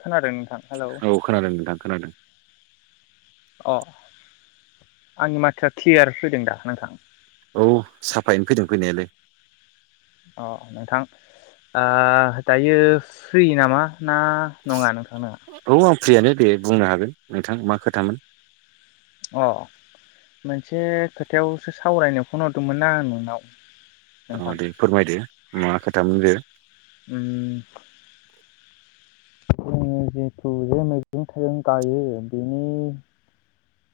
खोनादो नोंथां। हेलौ औ खोनादों नोंथां खोनादों। अ आंनि माथोआ क्लियार फैदों दा नोंथां? औ साफायैनो फैदों फैनायालाय। अ नोंथां ओ दायो फ्रि नामा? ना नङा नोंथांना? औ आं फ्रियानो दे बुंनो हागोन नोंथां मा खोथामोन? अ मोनसे खोथायावसो सावरायनो फन हरदोमोन ना आं नोंनाव औ नोंथां दे फोरमायदो मा खोथामोन बेयो? उम जोङो जिथु जे मैगं थाइगं गायो बेनि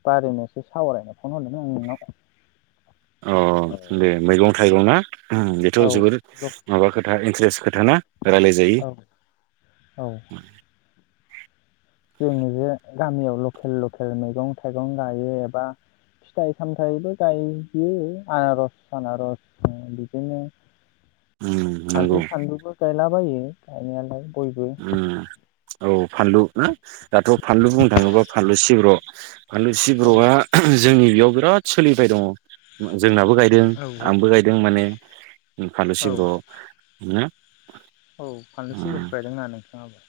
बारैनोसो सावरायनो फन हरदोंमोन आं नोंनाव। अ दे मैगं थाइगं ना? ओम बेथ' औ जोबोर माबा खोथा इनट्रेस खो था ना? रायलायजायो। औ औ जोङो जे गामियाव लखेल लखेल मैगं थाइगं गायो बा फिथाइ सामथायबो गाययो आनारस सानारस बिदिनो उम फानलु नंगौ सानलुबो गायला बायो। गायनायालाय बयबो उ औ फानलु [unintelligible] दाथ फानलु बुंनो थाङोबा फानलु सिब्र फान्लु औ सिब्रआ जोंनि बेयावबो राद सोलिबाय दंङ जोंनाबो गायदों औ आंबो गायदों माने उ फालु औ सिब्र ना? औ फानलै सिब्रखौ गायदों। [unintelligible] [unintelligible]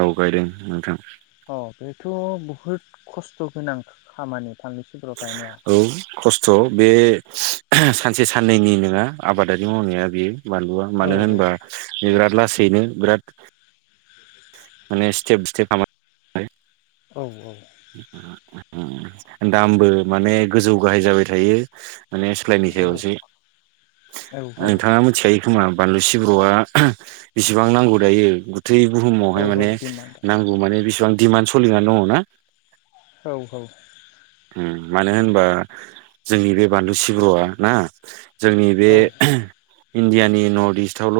औ गायदों नोंथां। अ बेथ बुहुद खस्थ गोनां खामानि। फानलु सिब्र गायनाया औ खस्थ बे सानसे साननैनि नोङा। आबादारि मावनाया बेयो। बानलुआ औ मानो होनबा बि बिराद। लासैनो बिराद। माने सटेप स्टेप खा। औ औ। दामबो माने गोजौ गाहाय जाबाय थायो। माने सोलायनि सायावसै औ नोंथाङा मिनथिखायो खोमा बानलु। सिब्र आ। बिसिबां नांगौ दायो गथै औ बुहुमावहाय औ माने दिमान्डआ नांगौ माने बिसिबां दिमान [unintelligible] दङ ना। औ औ। मानो होनबा जोंनि बे बानलु सिब्रआ ना। जोंनि बे। औ औ इण्डियानि नर्थ इस्टआवल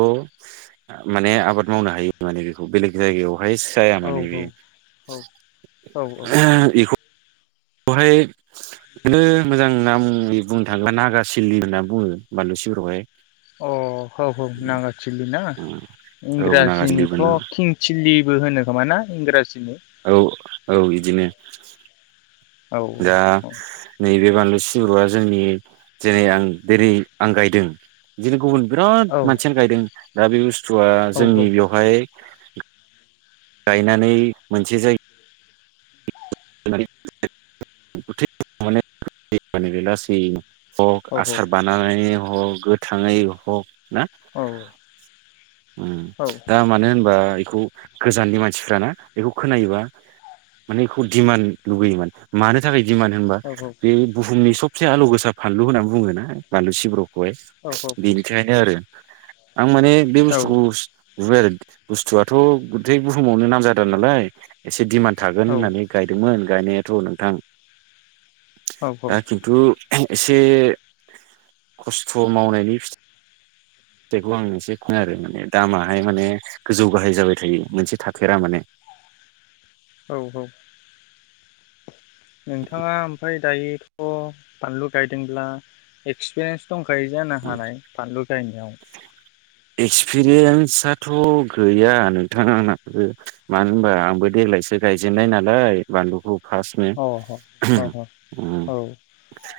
माने आबाद मावनो हायो माने बेखौ बेलेग जायगायाव बेहाय जाया औ माने बेयो औ अ [unintelligible] बेवहाय बेनो मोजां नामै बुंनो थाङोब्ला नागासिललि होनना बुङो बानलु सिब्रखौहाय। अ ह औ नागारथिलि ना औ नागा सिलिबो इंराजिनिथ होनो किंथिलि। होनो खोमा ना इंराजि। औ औ बिदिनो। औ जा औ नै बे बानलु सिब्रआ जोंनि जेरै आं दिनै आं गायदों बिदिनो गुबुन बिराद औ मानसियानो गायदों दा बे बुस्थुआ औ जोंनि बेवहाय गायनानै मोनसे जायगा [unintelligible] हग आसार बानायनानै हग थाङै हग ना औ ओम औ दा मानो होनबा बेखौ गोजाननि मानसिफाना बेखौ खोनायोबा माने दिमान लुबैयोमोन मानो थाखाय दिमान होनबा औ बे बुहुमनि सब एसे आलु गोसा फानलु होननानै बुङोना बानलु सिब्रखौ [unintelligible] बिनिखायनो आरो आं माने बे बुस्थुखौ जुबेल बुस्थुआथ गुथै बुहुमावनो नामजादा नालाय एसे दिमान्ड थागोन होननानै दोंमोन गायनायाथ' नोंथां। औ औ दा खिन्थु एसे खस्थ' मावनायनि फिथाइ जायखौ आं एसे खनो आरो माने दामाहाय माने गोजौ गाहाय जाबाय थायो मोनसे थाखेरा माने। औ औ। नोंथाङा ओमफाय दायोथ' बानलु गायदोंब्ला एक्सपिरियेन्स दंखायो जानो हानाय बानलु गायनायाव। थ' गैया नोंथां आंनाबो मानो होनबा आंबो देग्लायसो गायजेननाय नालाय बानलुखौ। फार्स्टनो अ अ अ अ उम औ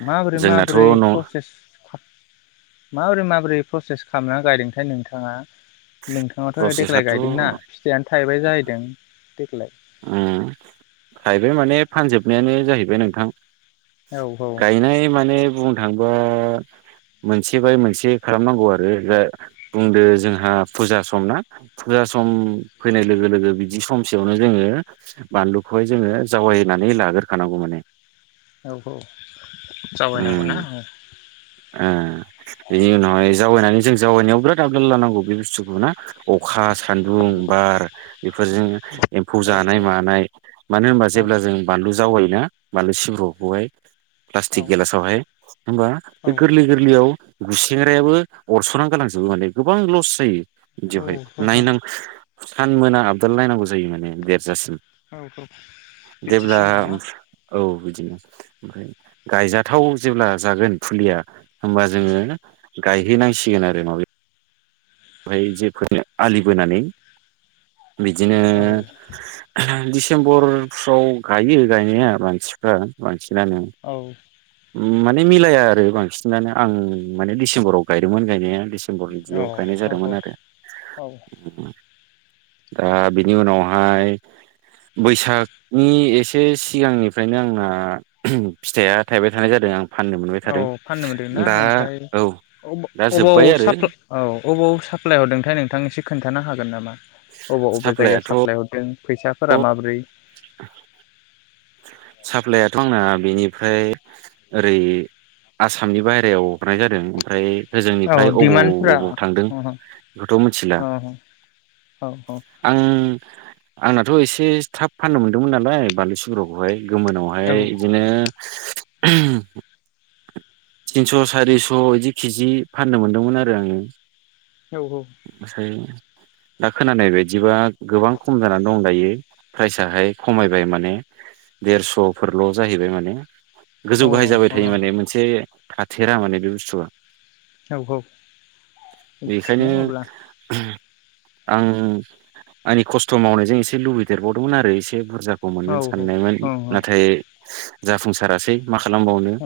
माबोरै जोंनाथ' माबोरै न' प्रसेस माबोरै माबोरै प्रसेस खालामना गायदोंथाय नोंथाङा? नोंथाङाथ' देग्लाय प्रसेसआथ' गायदोंना फिथाइयानो थाहैबाय जाहैदों। देग्लाय उम खायबाय माने फानजोब नायानो जाहैबाय नोंथां। औ गायनाय माने बुं थांबा मोनसे बाय मोनसे खालामनांगौ आरो बुंदो जोंहा फुजा सम ना फुजा सम फैनाय लोगो लोगो बिदि समसेयावनो जोङो बानलुखौहाय जोङो जावायनानै लागोरखानांगौ माने। औ औ। जावैनांगौना उम औ ओ बेनि उनावहाय जावैनानै जों जावनायाव बिराद आबदाल लानांगौ बि बुस्थुखौना अखा सान्दुं बार बेफोरजों एम्फौ औ जानाय मानाय मानो होनबा औ जेब्ला जों बानलु जावायोना मानो सिब्रुखौहाय फ्ला टिक गिलासावहाय होमबा औ बे गोरलै गोरलैयाव गुसिं ग्रायाबो अरस'ना गालांजोबो माने गोबां लस जायो। बिदियावहाय औ नायनां सानमोना आबदाल नायनांगौ जायो माने बेरजासिम। औ बिदिसो होमबा ना। दिनो ओमफ्राय गायजाथाव जेब्ला जागोन फुलिया होमबा जोङो गायहैनांसिगोन आरो माबायाव बेहाय जेफोरनो आलि बोनानै। बिदिनो औ दिडिसेम्बरफ्राव गायो गायनाया मानसिफ्रा मानसि औ [unintelligible] माने मिलाया आरो बांसि [unintelligible] आं माने दिसेम्बराव गायदोंमोन गायनाया। दिसेम्बर औ बिदियाव। गायनाय औ जादोंमोन आरो औ उम। दा बिनि उनावहाय बैसागनि एसे एसे सिगांनिफ्रायनो आंना फिथाइया थाइबाय थानाय जादों आं फाननो मोनबाय औ थादों फाननो मोनदोंना दा ओमफ्राय औ दा अबाव जोब्बाय आरो। साप्ला औ अबाव साप्लाय हरदोंथाय नोंथां एसे खोन्थानो हागोन नामा? अबाव अबे जायगायाव साप्लायाथ' साप्लाय हरदों? फैसाफोरा माबोरै? [inaudible] साप्लायाथ' आंना बेनिफ्राय ओरै आसामनि बाहेरायाव हरनाय जादों ओमफ्राय औ होजोंनिफ्राय अबाव डिमान्डफोरा अबाव थांदों अ बेखौथ' मिनथिला औ औ औ आं आंनाथ' एसे थाब फाननो मोन्दोंमोन नालाय बानलु [unintelligible] गोमोनावहाय बिदिनो [inaudible] तिनस' सारिस' इदि केजि फाननो मोनदोंमोन आरो आङो। औ साय दा खोनानाय बायदिबा गोबां खम जानानै दं दायो प्राइसाहाय खमायबाय माने देरस'फोरल' जाहैबाय माने औ गोजौ गाहाय जाबाय औ थायो माने मोनसे थाथेरा माने बे बुस्थुआ। औ औ बेखायनो मिथिया अब्ला आं आंनि खस्थ' मावनायजों एसे लुबैदेरबावदोंमोन आरो एसे एसे बुरजाखौ औ मोनगोन साननायमोन औ नाथाय जाफुंसारासै। मा खालामबावनो। औ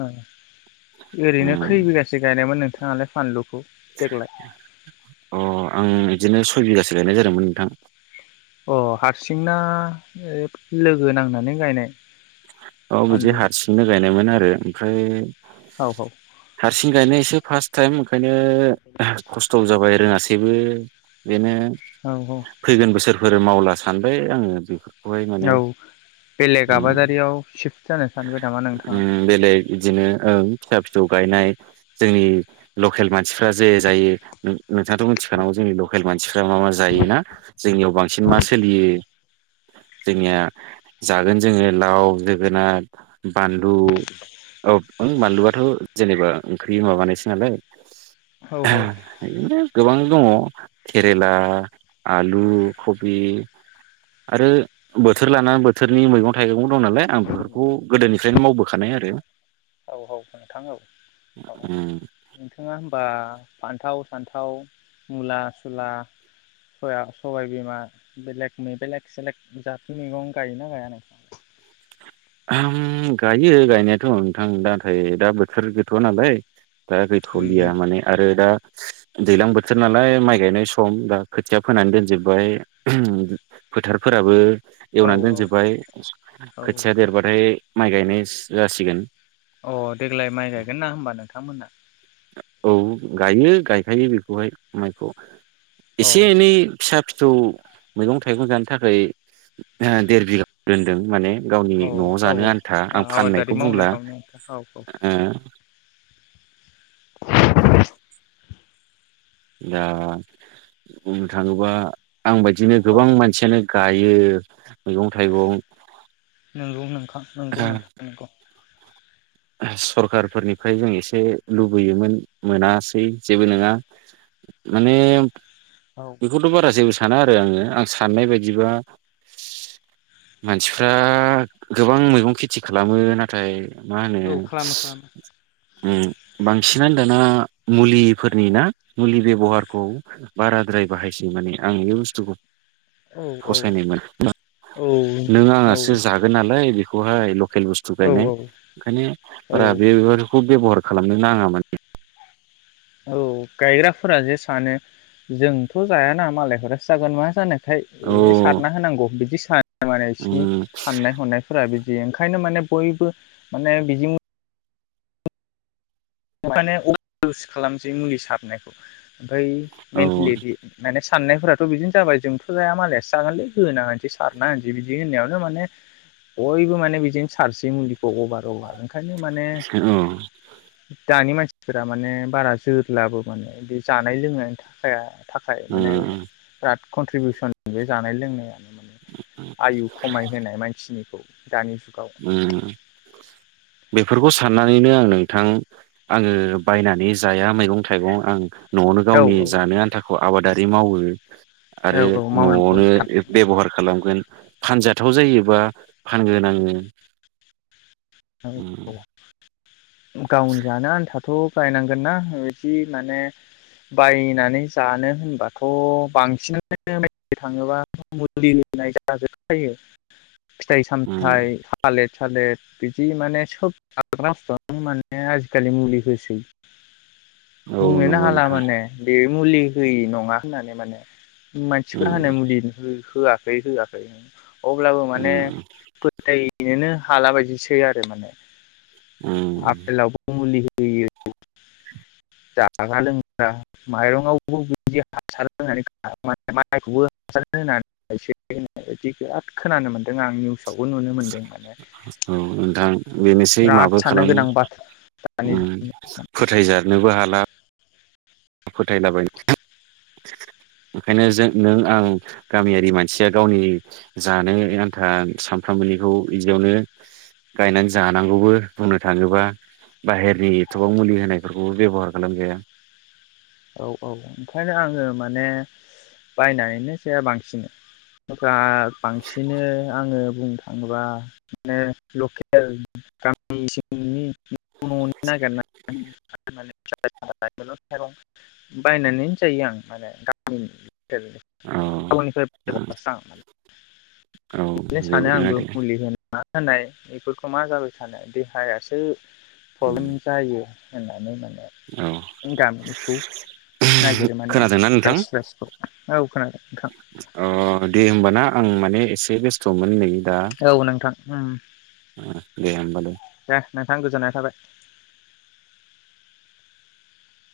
ओरैनो खै उम बिगासो गायनायमोन नोंथाङालाय फानलुखौ देग्लाय? अ आं बिदिनो सय बिगासो गायनाय जादोंमोन नोंथां। अ हारसिंना ओ लोगो नांनानै गायनाय? औ बिदि फानलु हारसिंनो गायनायमोन आरो ओमफ्राय औ हारसिं गायनायसो फार्स्ट टाइम। ओंखायनो खस्थ जाबाय रोङासै। बेबो बेनो। औ फैगोन बोसोरफोर मावला। सानबाय आङो बेखौ। औ बेलेग आबादारियाव सिफ ओम बेलेग बिदिनो ओं फिसा- फिसौ। गायनाय जोंनि लकेल मानसिफ्रा जे जायो। नोंथाङाथ मिथिखानांगौ जोंनि लकेल मानसिफ्रा मा मा जायो ना जोंनियाव बांसिन मा सोलियो। जोंनिया जागोन जोङो लाव जोगोनार। [inaudible] बानलु औ बानलुआथ जेनेबा ओंख्रि बि मााबानायसो नालाय। औ [unintelligible] गोबां दङ केरेला आलु खबि आरो बोथोर लानानै बोथोरनि मैगं- थाइगं दं नालाय आं बेफोर औ औ नोंथां औ औ उम नोंथाङा होनबा फान्थाव फान्थाव मुला सुला सया सबायबिमा बेलेग बेलेग सेलेग जााथ मैगं गायोना गाया नों? ओम गायो गायनायाथ नोंथां नाथाय दा बोथोर गैथ'आ नालाय। दा उम गैथलिया उम माने आरो दा दैज्लां बोथोर नालाय माइ गायनाय सम दा खोथिया फोनानै दोनजोबबाय फोथारफोराबो। औ एवनानै दोनजोबबाय औ खो देरबाथाय माइ गायनाय जासिगोन। अ देग्लाय माइ गायगोन ना होमबा नोंथांमोना? औ गायो गायखायो बेखौहाय माइखौ। अ एसे एनै फिसा फि सौ मैगं -थाइगं जानो थाखाय ओ देर बिगा दोनदों माने। गावनि औ न'आव औ जानो आन्था आं आबादारि फाननायखौ मावनो बुंला गावनो औ औ हो दा बुंनो थांङोबा आं बायदिनो गोबां मानसियानो गायो। मैगं थाइगं नोंगौ नोंथां नोंगौ नोंथां नोंगौ सरखारार फोरनिफ्राय जों एसे लुबैयोमोन मोनासै जेबो नंङा माने औ बेखौथ' बारा जेबो साना आरो आंङो आं साननाय बायदिबा मानसिफ्रा गोबां मैगं खेथि खालामो नाथाय मा होनो औ खालामो खालामो उम बांसिनानो दाना मुलिफोरनि ना मुलि बेब'हारखौ बाराद्राय बाहायसै माने आं बे बुस्थुखौ औ औ फसायनायमोन औ [unintelligible] नों आंआसो जागोन नालाय बेख गहाय लखेल बुस्थु औ गायनाय ओंखायनो औ बारा बेबारखौ बेब'हार खालामनो नाङा माने औ गायग्राफोरा जे सानो जोंथ' जायाना मालायफोरासो जागोन मा जानो ओमथाय औ ए सारना होनांगौ बिदि माने बिसिनि उम साननाय हनायफोरा बिद जे ओंखायनो माने बयबो माने बिजों ओंखायनो इउस खालामसै मुलि सारनायखौ ओमफ्राय औ मेन्टेलेटि माने साननायफोराथ' बिदिनो जाबाय जोंथ' जाया मालायासो जागोनलै होना होनसै सारना होनसै बिदि होननायाव माने बयबो माने बिदिनो सारसे मुलिखौ अभार अभार ओंखायनो माने औ दानि मानसिफोरा माने बारा जोरलाबो माने बे जानाय लोंनायनि थाखाय थाखाय माने उम बिराद‌ कन्ट्रिबिउसन बे जानाय लोंनाया आयु खमाय होनाय मानसिनिखौ दानि जुगाव उम बेफोरखौ साननानैनो आं नों थां आंङो बायनानै जाया मैगं थाइगं आं न'आवनो औ गावनि औ जानो आन्थाखौ आबादारि दै‌ मावो औ आरो औ मावनांगौ न'आवनो नोंथां बेब'हार खालामगोन फानजाद थाव जायोबा फानगोन आङो [inaudible] उम औ गावनि जानो आन्थाब थ' बायनांगोनना बिदि माने बायनानै जानो होनबाथ' बांसिनानो [unintelligible] थाङोब्ला मुलि होनाय जाजोब जायो फिथाइ उम सामथाइ थालेर थालेर बिदि माने सोब [unintelligible] माने आजिखालि मुलि होसै औ बुंनोनो नंगौ हाला नोंथां माने बे मुलि होयि नङा होननानै माने मानसिफोर हानो उम मुलि हो होआखै होआखै अब्लाबो माने उम फोथायनोनो हाला बायदिसो खै आरो माने उम आफेलावबो मुलि हो होयो जाग्रा लोंग्रा माइरंआवबो बिदि हासार होनानै माइखौबो हासार होनानैसै गायसै होन्नाय बायदि बिराद खोनानो मोन्दों आं निउ सावबो नुनो मोनदों माने औ नोंथां बेनोसै बिराद माबो साननो खालामो गोनां बाथ्रा दानि फोथायजानोबो हाला फोथायलाबायनो ओंखायनो जों नों आं गामियारि मानसिया गावनि जानो आन्था सामफ्रामबोनिखौ बिदियावनो गायनानै जानांगौबो बुंनो थाङोबा बाहेरनि एथबां मुलि होनायफोरखौबो बेब'हार खालामजाया औ औ ओंखायनो आङो माने बायनानैनो जाया बांसिन [unintelligible] दा बांसिनो आङो बुंनो थाङोबा माने लकेल गामि सिंनि न' न'नि नागिरनानै [unintelligible] बायनानैनो जायो आं माने गामिनि औ [unintelligible] औ बिदिनो जेबो सानो नङा आंबो दे मुलि होनाङा होनाय बेफोरखौ मा जाबाय थानो देहायासो फ्रब्लेम जायो होननानै माने औ खौ नागिरो माने आं खोनादोंना नोंथां फ्रेस फ्रेसखौ औ खोनादों नोंथां बे बेस्थ' मोन नै दा औ नोंथां उम दे होमबालाय दे नोंथां गोजोननाय थाबाय।